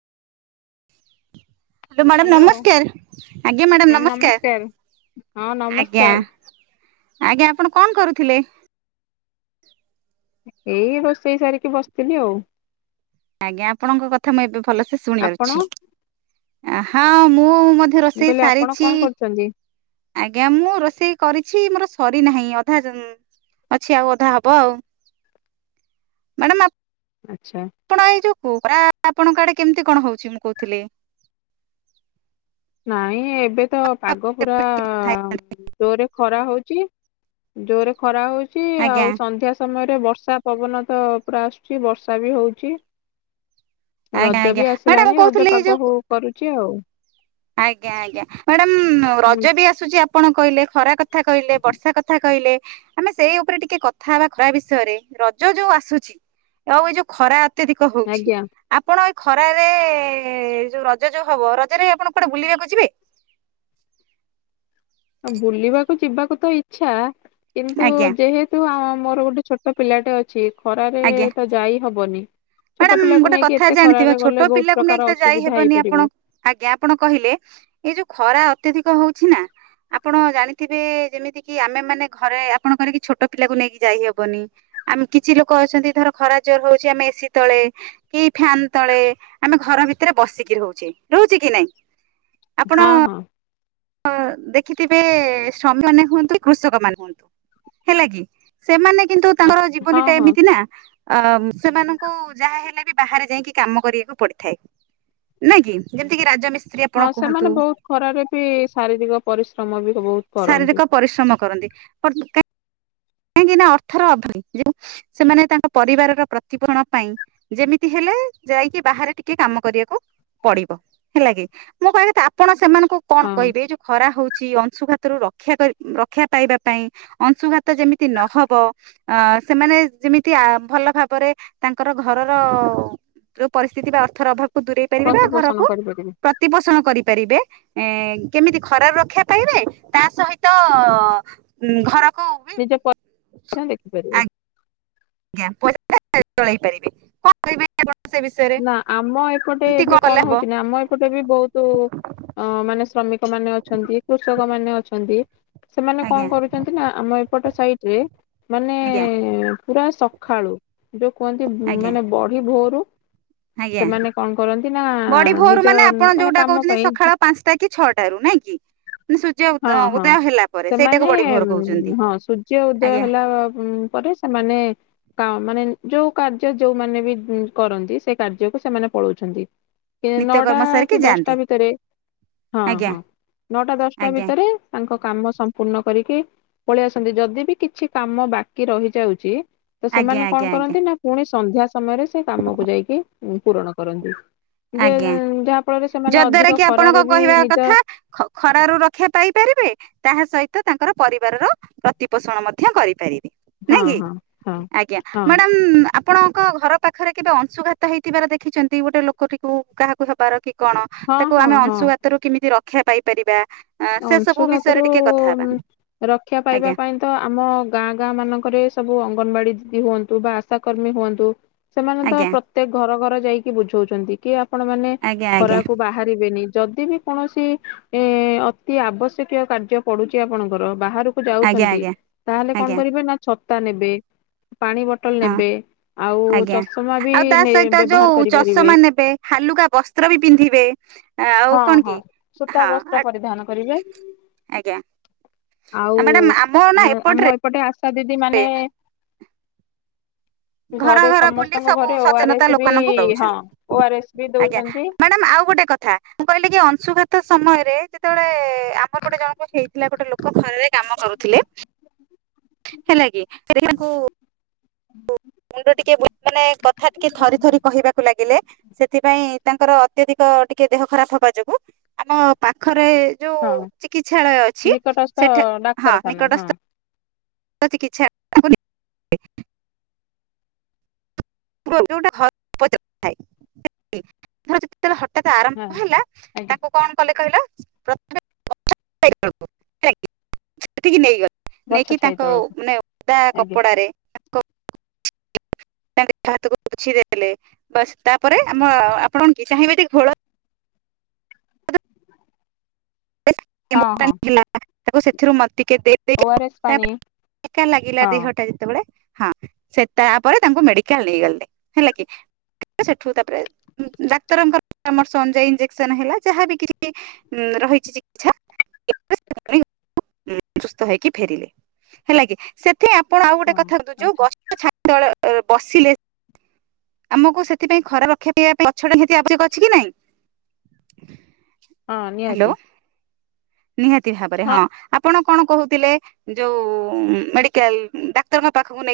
Hello madam hello ନମସ୍କାର ଆଜ୍ଞା madam ma'am ନମସ୍କାର ହଁ ନମସ୍କାର ଆଜ୍ଞା। ନମସ୍କାର ଆଜ୍ଞା ଆପଣ କନ କରୁଥିଲେ? ଏଇ ରୋଷେଇ ସାରିକି ବସିଥିଲି ଆଉ। ଆଜ୍ଞା ଆପଣଙ୍କ କଥା ମୁଁ ଏବେ ଭଲସେ ଆପଣ ଶୁଣିପାରୁଛି ହଁ ମୁଁ ମ ଧ୍ୟ ମୁଁ ରୋଷେଇ କହିଲି ଆପଣ ସାରିଛି। କଣ କରୁଛନ୍ତି ଆଜ୍ଞା ମୁଁ ରୋଷେଇ କରିଛି ମୋର ସରି ନାହିଁ ଅଧା ଜ ଅଛି ଆଉ ଅଧା ହବ ଆଉ। ମାଡ଼ାମ୍ ଆ ଆଚ୍ଛା। ପଣ ଏଇ ଯୋଉ କୋ ଗ୍ରା ଆପଣଙ୍କ ଆଡ଼େ କେମିତି କଣ ହଉଛି ମୁଁ କହୁଥିଲି? ନାଇଁ ଏବେ ତ ପାଗ ପୁରା ଜୋରେ ଖରା ହଉଚି ଜୋରେ ଖରା ହଉଚି ଆଜ୍ଞା ଆଉ ସନ୍ଧ୍ୟା ସମୟରେ ବର୍ଷା ପବନ ତ ପୁରା ଆସୁଚି ବର୍ଷା ବି ହଉଚି। ଆଜ୍ଞା ରଜ ଆଜ୍ଞା ବି ମ୍ୟାଡାମ ଆସିଲାଣି ମୁଁ ରଜ କହୁଥିଲି ଏଇ ପାଗ ଯୋଉ ହୋଉ କରୁଚି ଆଉ। ଆଜ୍ଞା ଆଜ୍ଞା ମାଡ଼ାମ୍ ହୁଁ ରଜ ବି ଆସୁଚି ଆପଣ କଇଲେ ଖରା କ କଥା କହିଲେ ବର୍ଷା କଥା କହିଲେ ଆମେ ସେଇ ଉପରେ ଟିକେ କଥା ହେବା ଖରା ବିଷୟରେ ରଜ ଯୋଉ ଆସୁଛି ଆଉ ଏଇ ଯୋଉ ଖରା ଅତ୍ୟଧିକ ହଉଛି ଆଜ୍ଞା ଆପଣ ଏଇ ଖରାରେ ଯୋଉ ରଜ ଯୋଉ ହବ ରଜରେ ଆପଣ କୁଆଡ଼େ ବୁଲିବାକୁ ଯିବେ? ବୁଲିବାକୁ ଯିବାକୁ ତ ଇଚ୍ଛା କିନ୍ତୁ ଆଜ୍ଞା ଯେହେ ତୁ ମୋର ଗୋଟେ ଛୋଟ ପିଲାଟେ ଅଛି ଖରାରେ ଆଜ୍ଞା ତ ଯାଇ ହବନି ଛୋଟ ମ୍ୟାଡାମ ପିଲାକୁ ଗୋଟେ ନେଇକି କଥା ଏତେ ଜାଣିଥିବେ ଖରାରେ ଛୋଟ ଗଲେ ବହୁତ ପିଲାକୁ ନେଇକି ପ୍ରକାର ତ ଯାଇ ଅସୁବିଧା ହେବନି ଆପଣ ହେଇପାରିବ। ଆଜ୍ଞା ଆପଣ କହିଲେ ଏଇ ଯୋଉ ଖରା ଅତ୍ୟଧିକ ହଉଛି ନା ଆପଣ ଜାଣିଥିବେ ଯେମିତି କି ଆମେ ମାନେ ଘରେ ଆପଣଙ୍କର କି ଛୋଟ ପିଲାକୁ ନେଇକି ଯାଇହବନି ଆମେ କିଛି ଲୋକ ଅଛନ୍ତି ଧର ଖରା ଜୋର ହଉଛି ଆମେ ଏ ସି ତଳେ କି ଫ୍ୟାନ ତଳେ ଆମେ ଘର ଭିତରେ ବସିକି ରହୁଛେ ରହୁଛେ କି ନାଇଁ? ହଁ ହଁ। ହ ଦେଖିଥିବେ ଶ୍ରମିକ ମାନେ ହୁଅନ୍ତୁ କି କୃଷକ ମାନେ ହୁଅନ୍ତୁ ହେଲା କି ସେମାନେ କିନ୍ତୁ ତାଙ୍କର ଆଛା ହଁ ଜୀବନୀ ଟା ହଁ ଏମିତି ନା ଅ ସେମାନଙ୍କୁ ଯାହା ହେଲେ ବି ବାହାରେ ଯାଇକି କାମ କରିବାକୁ ପଡ଼ିଥାଏ। ନାଇଁ କି ଯେମିତି କି ରାଜ ମିସ୍ତ୍ରୀ ହଁ ସେମାନେ ବହୁତ ଖରାରେ ବି ଶାରୀରିକ ପରିଶ୍ରମ ବି ବହୁତ କରନ୍ତି। ଶାରୀରିକ ପରିଶ୍ରମ କରନ୍ତି। [unintelligible] କାହିଁକି ନା ଅର୍ଥର ଅଭବ ଯୋଉ ସେମାନେ ତାଙ୍କ ପରିବାରର ପ୍ରତିପୋଷଣ ପାଇଁ ଯେମିତି ହେଲେ ଯାଇକି ବାହାରେ ଟିକେ କାମ କରିବାକୁ ପଡ଼ିବ ହେଲା କିି ମୁଁ କହିବା କଥା ଆପଣ ସେମାନଙ୍କୁ କଣ ହଁ କଇବେ ଏ ଯୋଉ ଖରା ହଉଚି ଅଂଶୁଘାତରୁ ରକ୍ଷା କରି ଉଁ ଉଁ ରକ୍ଷା ପାଇବା ପାଇଁ ଅଂଶୁଘା ତ ଯେମିତି ନ ହବ ଆ ସେମାନେ ଯେମିତି ଆ ଭଲ ଭାବରେ ତାଙ୍କର ଘରର ଯୋଉ ପରିସ୍ତିତି ବା ଅର୍ଥର ଅଭାବକୁ ଦୂରେଇ ପାରିବେ ବା ପ୍ରତିପୋଷଣ ଘରକୁ କରିପାରିବେ ପ୍ରତିପୋଷଣ କରିପାରିବେ ଏଁ କେମିତି ଖରାରୁ ରକ୍ଷା ପାଇବେ ତା ସହିତ ଉଁ ଘରକୁ ବି ଏ ଯୋଉ ପ [unintelligible] ଦେଖି ପାରିବେ ଆଜ୍ଞା ପଇସା [unintelligible] ଲେ [unintelligible] ଚଳେଇ ପାରିବେ କହିବେ ଆପଣ ସେ ବିଷୟରେ ନା ଆମ ଏପଟେ ଏମିତି ଏବେ କଲେ କଣ ହବ? ହଉଚି ନା ଆମ ଏ ପଟେ ବି ବୋହୁତ ଅ ମାନେ ଶ୍ରମିକମାନେ ଅଛନ୍ତି କୃଷକମାନେ ଅଛନ୍ତି ସେମାନେ ଆଜ୍ଞା କଣ କରୁଚନ୍ତି ନା ଆମ ଏପଟ ସାଇଟରେ ମାନେ ଆଜ୍ଞା ପୁରା ସଖାଳୁ ଯୋଉ କୁହନ୍ତି ଉଁ ଆଜ୍ଞା ମାନେ ବଢି ଭୋରୁ ଆଜ୍ଞା ସେମାନେ କଣ କରନ୍ତି ନା ବଡି ଭୋରୁ ନିଜ ମାନେ ଆପଣ ଯୋଉଟା କାମ କହୁଚିନ୍ତି ପାଇଁ ସଖାଳ ପାଞ୍ଚଟା କି ଛଅଟାରୁ ନାଇଁ କି ହଁ ହଁ ଉଦୟ ହେଲା ପରେ ସେଇଟାକୁ ସେମାନେ ବଡି ଭୋର କହୁଛନ୍ତି ଉଁ ହଁ ସୂର୍ଯ୍ୟ ଉଦୟ ଆଜ୍ଞା ହେଲା ଉଁ ପରେ ଏ ମାନେ ତ ମାନେ ଯୋଉ କାର୍ଯ୍ୟ ଯୋଉମାନୋ ବି ଉଁ କରନ୍ତି ସେ କାର୍ଯ୍ୟକୁ ସେମାନେ ପଳଉଛନ୍ତି [inaudible] କିଏ ନଅଟା କର୍ମ ସାରିକି କିଏ ଯାଆନ୍ତି। ଦଶଟା ଭିତେରେ ହଁ ଆଜ୍ଞା ହଁ ନଅଟା ଦଶ ଆଜ୍ଞା ଇ ତାଙ୍କ କାମ ସମ୍ପୂର୍ଣ୍ଣ କରିକି ପଳେଇ ଆସନ୍ତି ଯଦି ବି କିଛି କାମ ବାକି ରହିଯାଉଚି ତ ଆଜ୍ଞା ସେମାନେ ଆଜ୍ଞା କଣ ଆଜ୍ଞା କରନ୍ତି ନା ପୁଣି ସନ୍ଧ୍ୟା ସମୟରେ ସେ କାମକୁ ଯାଇକି ଉଁ ପୂରଣ କରନ୍ତି ଯେ ଆଜ୍ଞା ଉଁ ଯାହା ଫଳରେ ସେମାନେ ଅଧିକ ଖରାରେ ବି ନିଜ ଖ ଖରାରୁ ରକ୍ଷା ପାଇପାରିବେ ତାହା ସହିତ ତାଙ୍କର ପରିବାରର ପ୍ରତିପୋଷଣ ମଧ୍ୟ କରିପାରିବେ ହଁ ନାଇଁ କି ହଁ ହଁ ଆଜ୍ଞା ହଁ ମ୍ୟାଡାମ୍ ଆ ପଣଙ୍କ ଘର ପାଖରେ କେବେ ଅଂଶୁଘାତ ହେଇଥିବାର ଦେଖିଚନ୍ତି ଗୋଟେ ଲୋକଟିକୁ କାହାକୁ ହେବାର କି କଣ ହଁ ତାକୁ ହଁ ଆମେ ହଁ ଅଂଶୁଘାତରୁ କିମିତି ରକ୍ଷା ପାଇପାରିବା ଆ, ସେ ସବୁ ବିଷୟରେ ଅଂଶୁଘାତରୁ ଟିକେ କଥା ହେବା ଉଁ ରକ୍ଷା ପାଇବା ଆଜ୍ଞା ପାଇଁ ତ ଆମ ଗାଁ ଗାଁ ମାନଙ୍କରେ ସବୁ ଅଙ୍ଗନବାଡି ଦିଦି ହୁଅନ୍ତୁ ବା ଆଶାକର୍ମୀ ହୁଅନ୍ତୁ। ସେମାନେ ତ ଆଜ୍ଞା ପ୍ରତ୍ୟେକ ଘର ଘର ଯାଇକି ବୁଝଉଚନ୍ତି କି ଆପଣମାନେ ଆଜ୍ଞା ଆଜ୍ଞା ଖରାକୁ ବାହାରିବେନି ଯଦି ବି କୋଣସି ଇଁ-ଇ-ଇ ଅ ଅତି ଆବଶ୍ୟକୀୟ କାର୍ଯ୍ୟ ପଡୁଚି ଆପଣଙ୍କର ବାହାରକୁ ଆଜ୍ଞା ଯାଉଛନ୍ତି ଆଜ୍ଞା ତାହେଲେ କଣ ଆଜ୍ଞା କରିବେ ନା ଛତା ନେବେ, ପାଣି ବଟ୍ ଟଲ୍ ହଁ ନେବେ ଆଉ ଆଜ୍ଞା ଚଷମା ବି ଆଉ ତା ନେ ସହିତ ବ୍ୟବହାର ଯୋଉ କରିପାରିବେ। ଚଷମା ନେବେ ହାଲୁକା ବସ୍ତ୍ର ବି ପିନ୍ଧିବେ ଆଉ କଣ କି ହଁ ଆ ଆଜ୍ଞା ରିଜାଇନ୍ ମ୍ୟାଡାମ ଆଉ-ଉ-ଉ ଆମ ନା ଉଁ ଏପଟରେ ଆମ ଏପଟେ ଆଶା ଦିଦି ମାନେ-ଏ-ଏ [inaudible] ଘର ଘରେ ଘର ବୁଲି ସମସ୍ତଙ୍କ ସବୁ ଘରେ ଓ ଆର ସଚେନତା ଏସ୍ ବି ଲୋକାନଙ୍କୁ ହଁ ଓ ଦଉଛନ୍ତି। ଆର ଏସ୍ ବି ଆଜ୍ଞା ଦଉଛନ୍ତି। ମ୍ୟାଡାମ୍ ଆଉ ଗୋଟେ କ ଥା ମୁଁ କହିଲି କି ଅଂଶୁଘାତ ସମୟରେ ଯେତେବେଳେ-ଏ-ଏ ଆମ ପଟେ ଜଣଙ୍କର ହେଇଥିଲା ଗୋଟେ ଲୋକ ଖରାରେ କାମ କରୁଥିଲେ ହେଲା କି ସେ [unintelligible] ଙ୍କୁ ଉଁ ଉଁ ମୁଣ୍ଡ ଟିକେ ବୁ ମାନେ କଥା ଟିକେ ଥରି ଥରି କହିବା କୁ ଲାଗିଲେ ସେଥିପାଇଁ ତାଙ୍କର ଅତ୍ୟଧିକ ଟିକେ ଦେହ ଖରାପ ହବା ଯୋଗୁ ଆମ ପାଖରେ ଯୋଉ ହଁ ଚିକିତ୍ସାଳୟ ଅଛି ନିକଟସ୍ଥ ସେଠା ହଁ ଡାକ୍ତରଖାନା ନିକଟସ୍ତ ତ ଚିକିତ୍ସା [unintelligible] [unintelligible] ଥାଏ [unintelligible] ଧର ଯେତେଳେ ହଟାତ୍ ହଁ ଆରମ୍ଭ ହେଲା ଆଜ୍ଞା ତାଙ୍କୁ କଣ କଲେ କହିଲେ ପ୍ର [unintelligible] ହେଲା କି ସେଠିକି ନେଇଗଲେ। ଗଛ ନେଇକି ଛାଇ ତାଙ୍କ, ତଳକୁ ମାନେ ଓଦା ଆଜ୍ଞା କପଡ଼ାରେ ତାଙ୍କ [unintelligible] ହାତକୁ ପୋଛିଦେଲେ। ବାସ ତାପରେ ଆମ ଆପଣ କି ଚାହିଁବେ, ଯଦି ଘୋଳ ହଁ [unintelligible] ହଁ ତାକୁ ସେଥିରୁ ମୋତେ ଟିକେ ଦେ ଓ [unintelligible] ଆର ଏସ୍ ପାଣି ତାପରେ, ଏକା ଲାଗିଲା ହଁ ଦେହଟା ଯେତେବେଳେ ହଁ, ସେ ତାପରେ ତାଙ୍କୁ ମେଡିକାଲ ନେଇଗଲେ। ହେଲା କି। ସେଠୁ ତାପରେ ଡାକ୍ତରଙ୍କ ପରାମର୍ଶ ଅନୁଯାୟୀ ଇଞ୍ଜେକ୍ସନ ହେଲା, ଯାହାବି କିଛି ଉମ୍-ମ୍ ରହି [unintelligible] ସୁସ୍ଥ ହେଇକି ଫେରିଲେ। ହେଲା କି ସେ ଥି ଆପଣ ଆଉ ଗୋଟେ ହଁ କଥା କୁହନ୍ତୁ ଯୋଉ ଆଛା ଗଛ ଛାତ ତଳେ ଏ-ଏ-ଏ ବସିଲେ ଆମକୁ ସେଥିପାଇଁ, ଖରା ରକ୍ଷା ପାଇବା ପାଇଁ, ଗଛଟା ନିହାତି ଆବଶ୍ୟକ ଅଛି କି ନାଇଁ? ହଁ, ହ୍ୟାଲୋ ନିହାତି। ନିହାତି ଭାବରେ, ହଁ ଆ ଆପଣ କଣ କହୁଥିଲେ? ଯୋଉ-ଉ-ଉ ମେଡିକାଲ, ଡାକ୍ତରଙ୍କ ପାଖକୁ ନେଇ